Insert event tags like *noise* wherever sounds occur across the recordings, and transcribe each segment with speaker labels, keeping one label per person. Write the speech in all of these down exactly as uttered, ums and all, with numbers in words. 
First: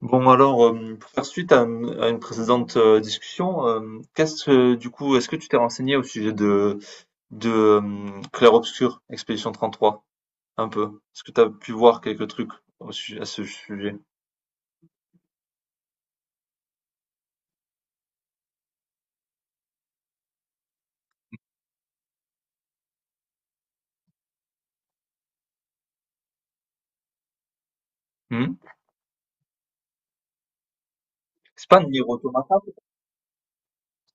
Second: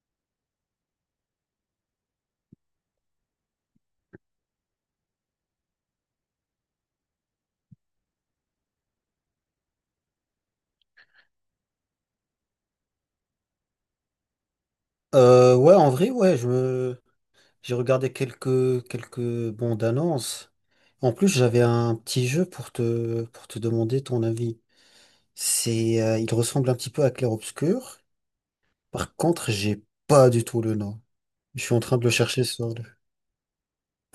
Speaker 1: Bon alors, hem, pour faire suite à, hem, à une précédente, heu, discussion, hem, qu'est-ce, heu, du coup, est-ce que tu t'es renseigné au sujet de de, hem, Clair Obscur, Expédition trente-trois? Un peu. Est-ce que tu as pu voir quelques trucs au su à ce sujet?
Speaker 2: Euh, ouais, en vrai, ouais, je me- j'ai regardé quelques quelques bandes annonces. En plus, j'avais un petit jeu pour te pour te demander ton avis. C'est, euh, il ressemble un petit peu à Clair Obscur.
Speaker 1: Mmh?
Speaker 2: Par contre, j'ai pas du tout le nom. Je
Speaker 1: C'est
Speaker 2: suis
Speaker 1: pas
Speaker 2: en train
Speaker 1: Nier
Speaker 2: de le chercher
Speaker 1: Automata?
Speaker 2: sur le.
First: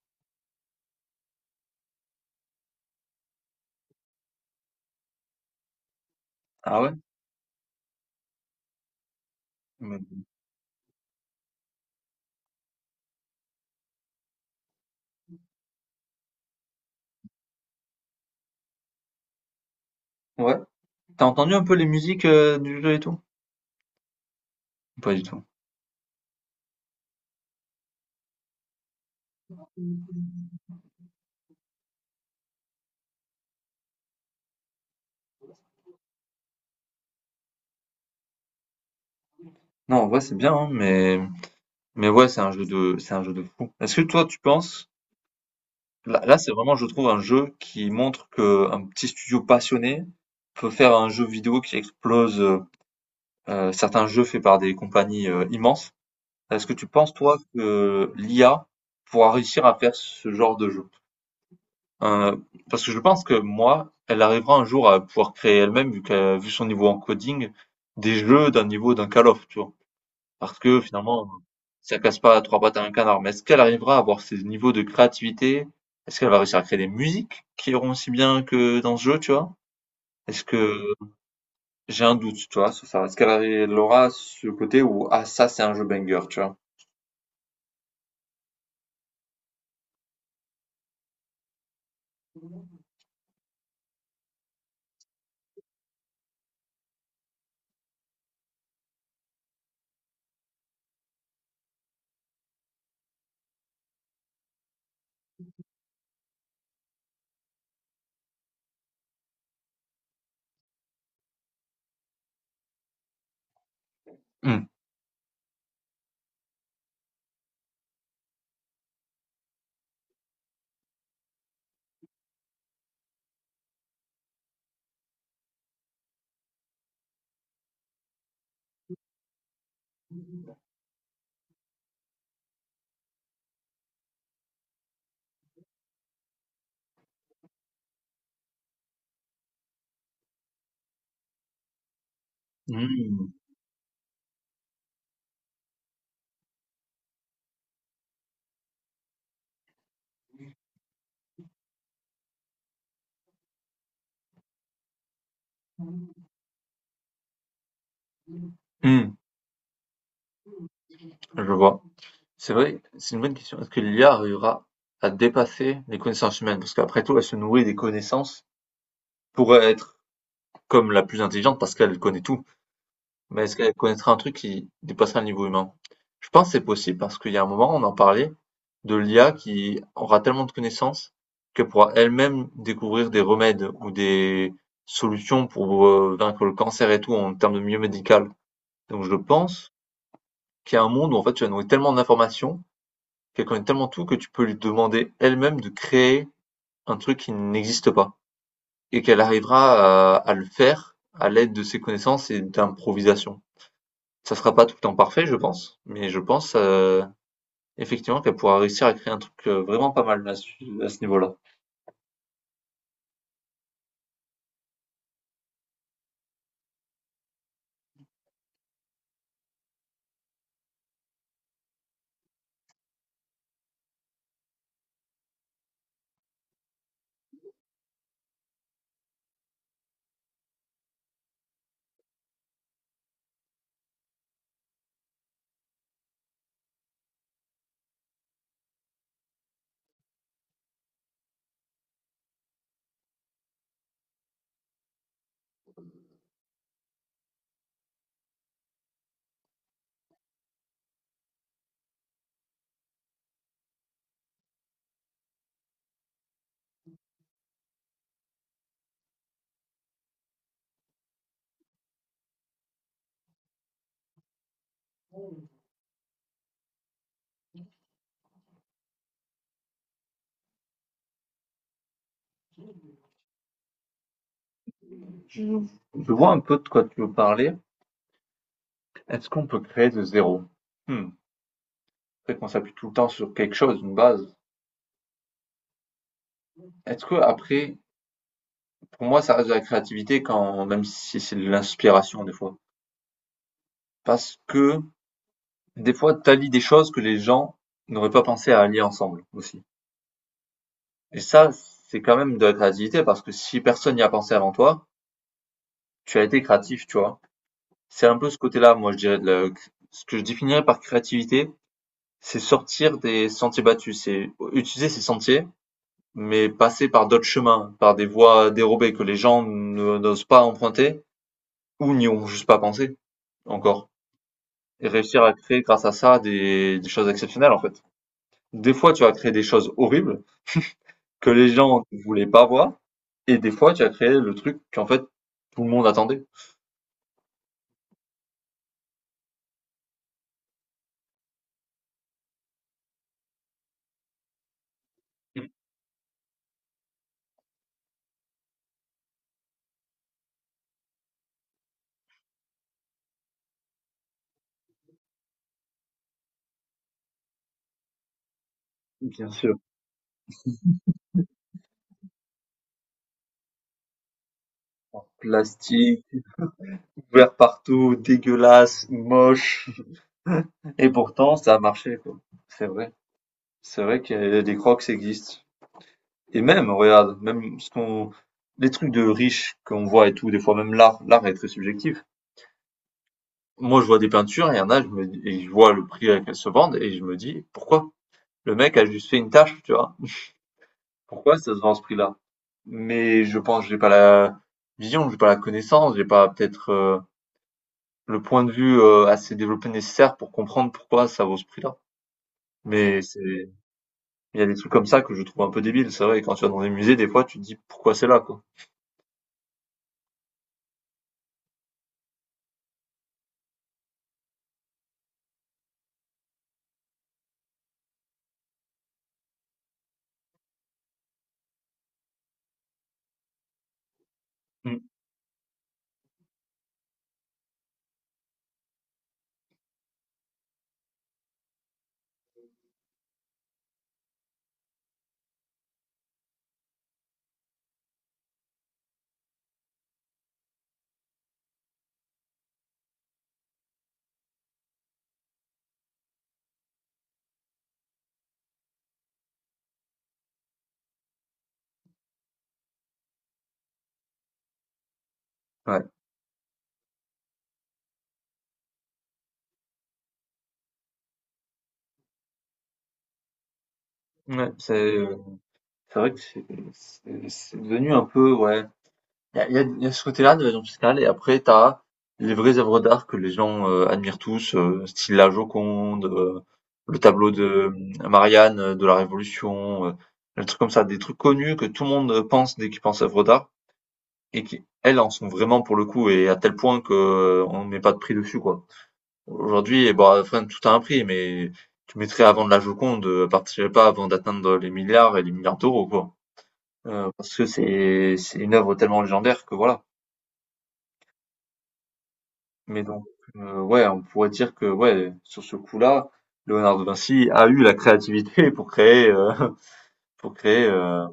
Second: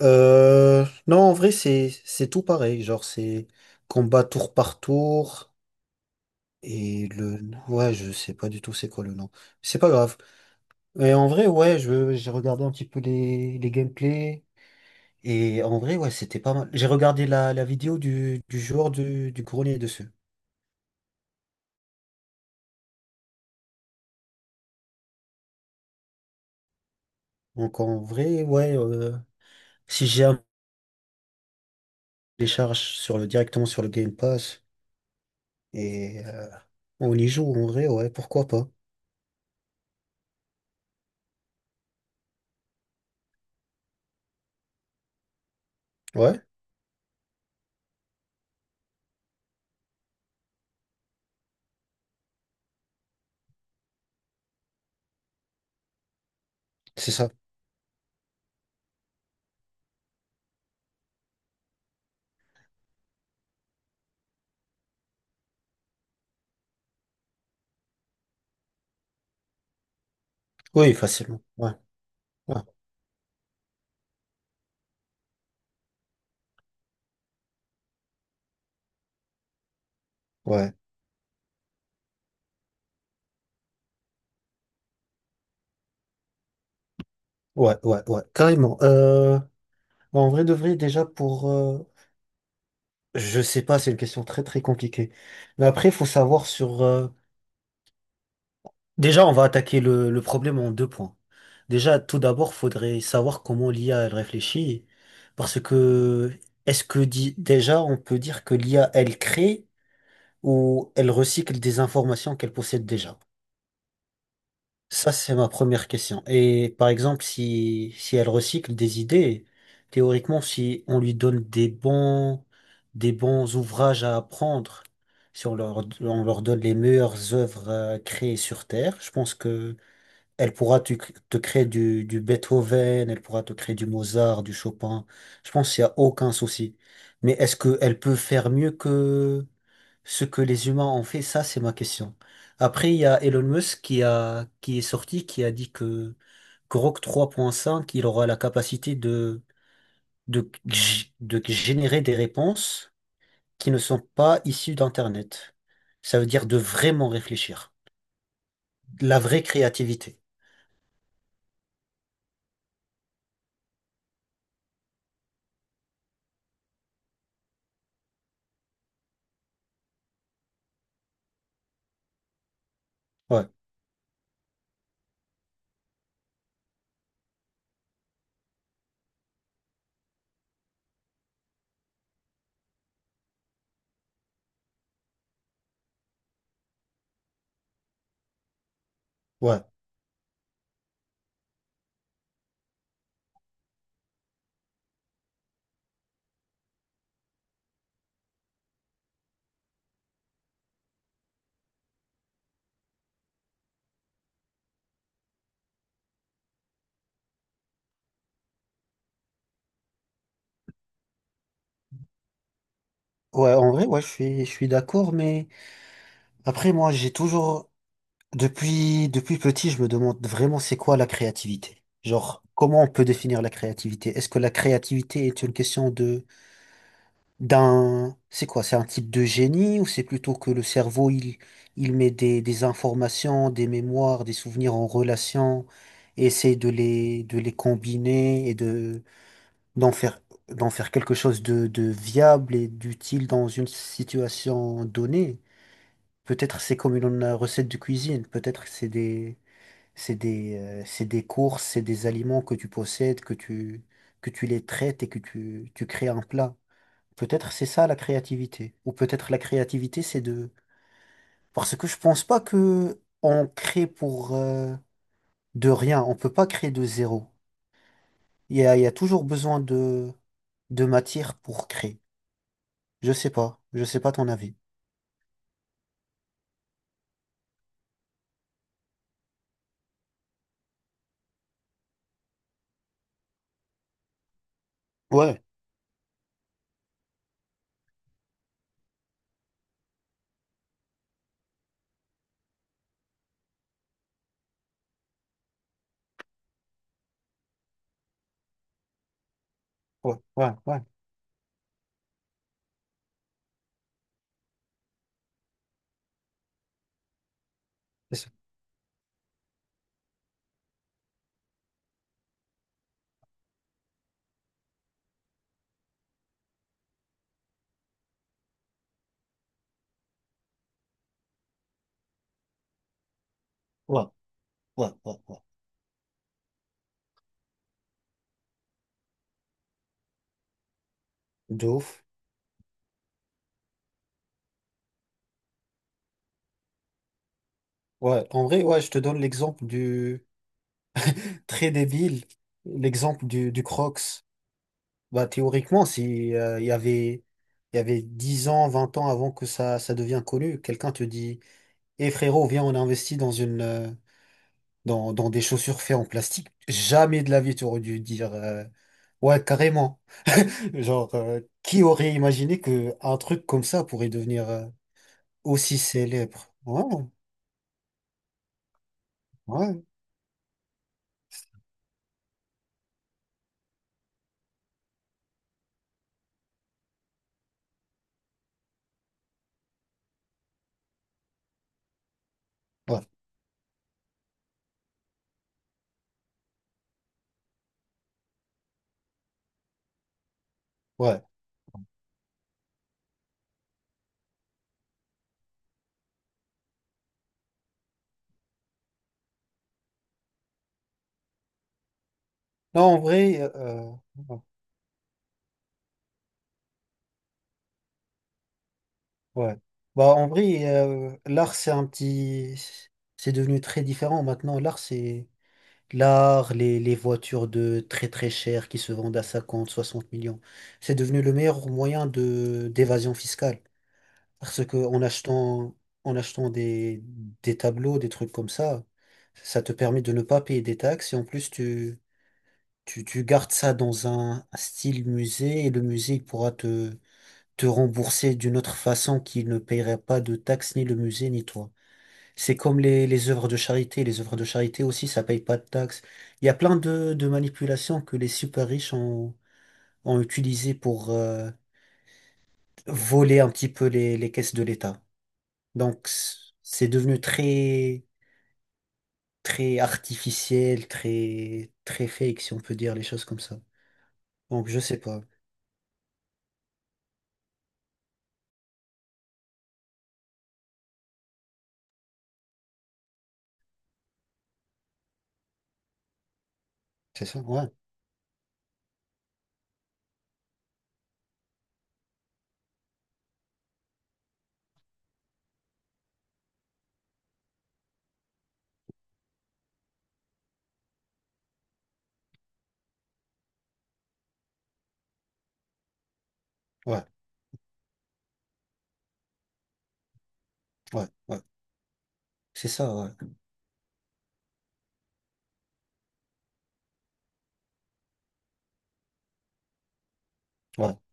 Speaker 2: Euh, non, en vrai, c'est c'est tout pareil. Genre, c'est combat tour par tour.
Speaker 1: Ah ouais?
Speaker 2: Et le, ouais, je sais pas du tout c'est quoi le nom. C'est pas grave.
Speaker 1: Mmh.
Speaker 2: Mais en vrai, ouais, je j'ai regardé un petit peu les les gameplays. Et en vrai, ouais, c'était pas mal. J'ai regardé la, la vidéo du, du joueur du, du grenier dessus.
Speaker 1: Ouais. T'as entendu un peu les musiques, heu, du jeu et tout? Pas du tout.
Speaker 2: Donc en vrai, ouais, euh, si j'ai un télécharge sur le, directement sur le Game Pass et euh, on y joue en vrai, ouais, pourquoi pas.
Speaker 1: Non, en vrai, c'est bien, hein, mais mais ouais, c'est un jeu de c'est un jeu de fou. Est-ce que toi, tu penses? Là, là,
Speaker 2: Ouais,
Speaker 1: c'est vraiment, je trouve, un jeu qui montre que un petit studio passionné peut faire un jeu vidéo qui explose euh, euh, certains jeux faits par des compagnies euh, immenses. Est-ce que tu
Speaker 2: c'est
Speaker 1: penses,
Speaker 2: ça.
Speaker 1: toi, que l'I A pourra réussir à faire ce genre de jeu? Euh, Parce que je pense que moi, elle arrivera un jour à pouvoir créer elle-même, vu qu'elle, vu son niveau en coding, des jeux d'un niveau d'un Call of, tu vois. Parce que
Speaker 2: Oui,
Speaker 1: finalement,
Speaker 2: facilement. Ouais,
Speaker 1: ça casse pas
Speaker 2: ouais,
Speaker 1: trois pattes à un canard. Mais est-ce qu'elle arrivera à avoir ces niveaux de créativité? Est-ce qu'elle va réussir à créer des musiques qui iront aussi bien que dans ce jeu, tu vois? Est-ce
Speaker 2: ouais,
Speaker 1: que j'ai un doute, tu vois, sur ça? Est-ce qu'elle arri- elle aura ce côté où, ah, ça, c'est un jeu banger, tu vois?
Speaker 2: ouais, ouais, ouais, carrément. Euh, bah, en vrai de vrai, déjà pour. Euh, je sais pas, c'est une question très très compliquée. Mais après, il faut savoir sur. Euh, Déjà, on va attaquer le, le problème en deux points. Déjà, tout d'abord, faudrait savoir comment l'I A elle réfléchit, parce que est-ce que di- déjà on peut dire que l'I A elle crée ou elle recycle des informations qu'elle possède déjà?
Speaker 1: Hmm.
Speaker 2: Ça, c'est ma première question. Et par exemple, si si elle recycle des idées, théoriquement, si on lui donne des bons des bons ouvrages à apprendre, si on leur on leur donne les meilleures œuvres euh, créées sur Terre, je pense que elle pourra te, te créer du, du Beethoven, elle pourra te créer du Mozart, du Chopin. Je pense qu'il n'y a aucun souci. Mais est-ce qu'elle peut faire mieux que ce que les humains ont fait? Ça, c'est ma question. Après, il y a
Speaker 1: Hmm.
Speaker 2: Elon Musk qui a, qui est sorti, qui a dit que, que Grok trois point cinq, il aura la capacité de, de, g- de générer des réponses qui ne sont pas issues d'Internet. Ça veut dire de vraiment réfléchir.
Speaker 1: Hmm.
Speaker 2: La vraie créativité.
Speaker 1: Je vois. C'est vrai, c'est une bonne question. Est-ce que l'I A arrivera à dépasser les connaissances humaines? Parce qu'après tout, elle se nourrit des connaissances pour être comme la plus intelligente parce qu'elle connaît tout. Mais
Speaker 2: Ouais,
Speaker 1: est-ce qu'elle connaîtrait un truc qui dépasserait le niveau humain? Je pense que c'est possible parce qu'il y a un moment, on en parlait de l'I A qui aura tellement de connaissances qu'elle pourra elle-même découvrir des remèdes ou des solutions pour euh, vaincre le cancer et tout en termes de milieu médical. Donc je
Speaker 2: ouais.
Speaker 1: pense qu'il y a un monde où en fait tu as nourrir tellement d'informations, qu'elle connaît tellement tout que tu peux lui demander elle-même de créer un truc qui n'existe pas et qu'elle arrivera à, à le faire à l'aide de ses connaissances et d'improvisation. Ça sera pas tout le temps parfait, je pense, mais je pense, heu, effectivement qu'elle pourra réussir à créer un truc, heu, vraiment pas mal à ce à ce niveau-là.
Speaker 2: Ouais, en vrai, ouais, je suis, je suis d'accord, mais après, moi, j'ai toujours, depuis, depuis petit, je me demande vraiment c'est quoi la créativité. Genre, comment on peut définir la créativité? Est-ce que la créativité est une question de, d'un, c'est quoi? C'est un type de génie ou c'est plutôt que le cerveau, il, il met des, des informations, des mémoires, des souvenirs en relation et essaie de les, de les combiner et de, d'en faire, d'en faire quelque chose de, de viable et d'utile dans une situation donnée? Peut-être c'est comme une euh, recette de cuisine, peut-être c'est des, c'est des, euh, c'est des courses, c'est des aliments que tu possèdes, que tu, que tu les traites et que tu, tu crées un plat. Peut-être c'est ça la créativité. Ou peut-être la créativité c'est de… Parce que je pense pas que on crée pour euh, de rien, on peut pas créer de zéro. Il y a, il y a toujours besoin de, de matière pour créer. Je sais pas, je sais pas ton avis.
Speaker 1: Je vois un peu de quoi tu veux parler. Est-ce qu'on peut créer de zéro? Mmh, après qu'on s'appuie tout le temps sur quelque chose, une base.
Speaker 2: Ouais,
Speaker 1: Est-ce que après, pour moi, ça reste de la créativité quand même si c'est de l'inspiration des fois. Parce que des fois tu allies des choses que les gens n'auraient pas pensé à allier ensemble aussi.
Speaker 2: ouais, ouais, ouais,
Speaker 1: Et ça, c'est quand même de la créativité parce que si personne n'y a pensé avant toi, tu as été créatif, tu vois? C'est
Speaker 2: c'est
Speaker 1: un peu
Speaker 2: ça.
Speaker 1: ce côté-là, moi, je dirais de la ce que je définirais par créativité, c'est sortir des sentiers battus, c'est utiliser ces sentiers, mais passer par d'autres chemins, par des voies dérobées que les gens ne n'osent pas emprunter ou n'y ont juste pas pensé encore.
Speaker 2: Ouais,
Speaker 1: Et
Speaker 2: ouais, ouais,
Speaker 1: réussir à
Speaker 2: ouais.
Speaker 1: créer grâce à ça des, des choses exceptionnelles en fait. Des fois, tu vas créer des choses horribles que les
Speaker 2: De
Speaker 1: gens ne
Speaker 2: ouf.
Speaker 1: voulaient pas voir, et des fois, tu as créé le truc qu'en fait tout le monde attendait.
Speaker 2: Ouais, en vrai, ouais, je te donne l'exemple du très débile, l'exemple du, du Crocs. Bah, théoriquement, si euh, il y avait, il y avait dix ans, vingt ans avant que ça, ça devienne connu, quelqu'un te dit, eh frérot, viens, on investit dans une, euh, dans, dans des chaussures faites en plastique. Jamais de la vie, tu aurais dû dire, euh,
Speaker 1: Bien
Speaker 2: ouais,
Speaker 1: sûr,
Speaker 2: carrément. *laughs* Genre, euh, qui aurait imaginé que un truc comme ça pourrait devenir euh, aussi
Speaker 1: plastique,
Speaker 2: célèbre? Ouais,
Speaker 1: ouvert partout, dégueulasse, moche.
Speaker 2: ouais,
Speaker 1: Et pourtant, ça a marché, quoi. C'est vrai. C'est vrai que des Crocs existent. Et même, regarde, même ce qu'on, les trucs de riches qu'on voit et tout, des fois même l'art, l'art est très subjectif.
Speaker 2: ouais,
Speaker 1: Moi, je vois des peintures, et il y en a, je me, et je vois le prix à qu'elles se vendent, et je me dis, pourquoi? Le mec a juste fait une tâche, tu vois.
Speaker 2: ouais.
Speaker 1: Pourquoi ça se vend à ce prix-là? Mais je pense, que j'ai pas la vision, j'ai pas la connaissance, j'ai pas peut-être euh, le point de vue euh, assez développé nécessaire pour comprendre pourquoi ça vaut ce prix-là.
Speaker 2: Non, en
Speaker 1: Mais
Speaker 2: vrai, euh,
Speaker 1: c'est,
Speaker 2: euh, ouais.
Speaker 1: il y a des trucs comme ça que je trouve un peu débiles. C'est vrai, quand tu vas dans des musées, des fois, tu te dis pourquoi c'est là, quoi.
Speaker 2: Ouais. Bah, en vrai, euh, l'art, c'est un petit. C'est devenu très différent maintenant. L'art, c'est. L'art, les, les voitures de très très chères qui se vendent à cinquante soixante millions. C'est devenu le meilleur moyen de d'évasion fiscale. Parce que
Speaker 1: Mm.
Speaker 2: en achetant, en achetant des, des tableaux, des trucs comme ça, ça te permet de ne pas payer des taxes. Et en plus, tu, tu, tu gardes ça dans un style musée et le musée, il pourra te, te rembourser d'une autre façon qui ne paierait pas de taxes, ni le musée, ni toi. C'est comme les, les œuvres de charité. Les œuvres de charité aussi, ça paye pas de taxes. Il y a plein de, de manipulations que les super riches ont, ont utilisées pour euh, voler un petit peu les, les caisses de l'État.
Speaker 1: Ouais,
Speaker 2: Donc, c- c'est devenu très, très artificiel, très, très fake, si on peut dire les choses comme ça.
Speaker 1: ouais,
Speaker 2: Donc, je
Speaker 1: c'est
Speaker 2: sais
Speaker 1: euh,
Speaker 2: pas.
Speaker 1: c'est vrai que c'est c'est- c'est devenu un peu, ouais. Il y a, il y a- il y a ce côté-là de l'évasion fiscale, et après, t'as les vraies œuvres d'art que les gens euh, admirent tous, euh, style la Joconde, euh, le
Speaker 2: C'est
Speaker 1: tableau
Speaker 2: ça?
Speaker 1: de
Speaker 2: Ouais,
Speaker 1: euh, Marianne euh, de la Révolution, euh, des trucs comme ça, des trucs connus que tout le monde pense dès qu'il pense œuvres d'art, et qui, elles, en sont vraiment pour le coup, et à tel point que euh, on met pas de prix dessus, quoi. Aujourd'hui, bon, enfin, tout a un prix, mais tu mettrais avant de la Joconde, euh, partirais pas avant d'atteindre les milliards et les milliards d'euros, quoi.
Speaker 2: ouais,
Speaker 1: Euh, parce que c'est c'est une œuvre tellement légendaire que voilà.
Speaker 2: ouais, ouais. C'est
Speaker 1: Mais
Speaker 2: ça,
Speaker 1: donc,
Speaker 2: ouais.
Speaker 1: euh, ouais, on pourrait dire que ouais, sur ce coup-là, Léonard de Vinci a eu la créativité *laughs* pour créer euh, pour créer
Speaker 2: Ouais.
Speaker 1: euh,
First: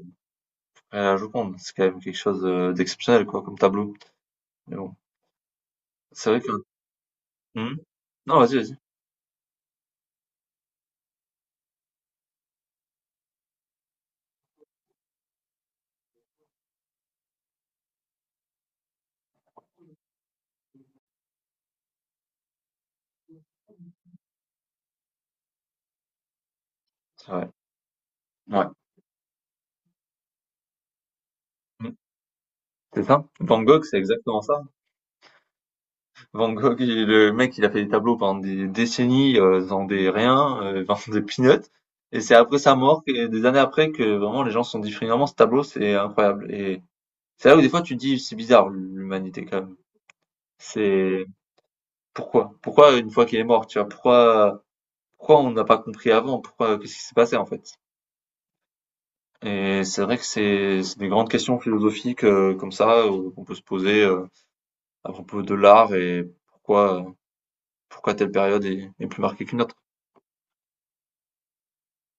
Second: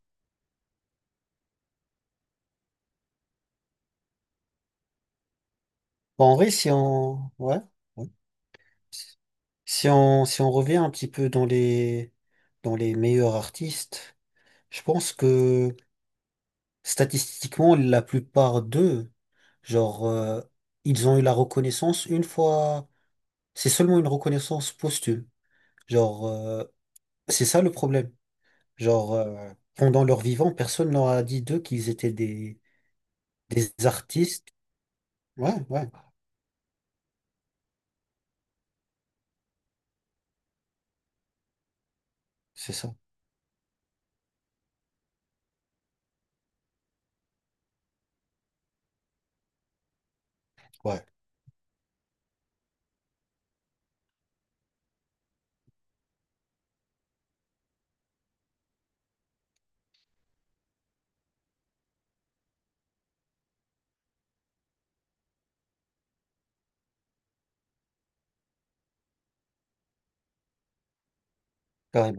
Speaker 1: la Joconde. C'est quand même quelque chose euh, d'exceptionnel, quoi, comme tableau. Mais bon,
Speaker 2: Bon,
Speaker 1: c'est
Speaker 2: en
Speaker 1: vrai
Speaker 2: vrai,
Speaker 1: que.
Speaker 2: si on… Ouais.
Speaker 1: Hmm.
Speaker 2: Ouais.
Speaker 1: Non, vas-y, vas-y.
Speaker 2: Si on, si on revient un petit peu dans les, dans les meilleurs artistes, je pense que statistiquement, la plupart d'eux, genre, euh, ils ont eu la reconnaissance une fois. C'est seulement une reconnaissance posthume. Genre, euh,
Speaker 1: C'est
Speaker 2: c'est
Speaker 1: vrai.
Speaker 2: ça le problème.
Speaker 1: Ouais.
Speaker 2: Genre, euh, pendant leur vivant, personne leur a dit d'eux qu'ils
Speaker 1: Hmm.
Speaker 2: étaient des,
Speaker 1: C'est ça. Van
Speaker 2: des
Speaker 1: Gogh, c'est exactement
Speaker 2: artistes.
Speaker 1: ça.
Speaker 2: Ouais, ouais,
Speaker 1: Van Gogh, il- le mec, il a fait des tableaux pendant des décennies, euh, dans des riens, euh, *laughs* dans des peanuts. Et c'est après
Speaker 2: c'est
Speaker 1: sa
Speaker 2: ça.
Speaker 1: mort, que- des années après, que vraiment les gens se sont dit finalement ce tableau, c'est incroyable. Et c'est là où des fois tu te dis c'est bizarre l'humanité quand même.
Speaker 2: Ouais,
Speaker 1: C'est Pourquoi? Pourquoi une fois qu'il est mort, tu vois? Pourquoi, pourquoi on n'a pas compris avant? Pourquoi, qu'est-ce qui s'est passé en fait? Et c'est vrai que c'est c'est des grandes questions philosophiques euh, comme ça euh, qu'on peut se poser euh, à propos de l'art et pourquoi pourquoi telle période est, est plus marquée qu'une autre.
Speaker 2: carrément.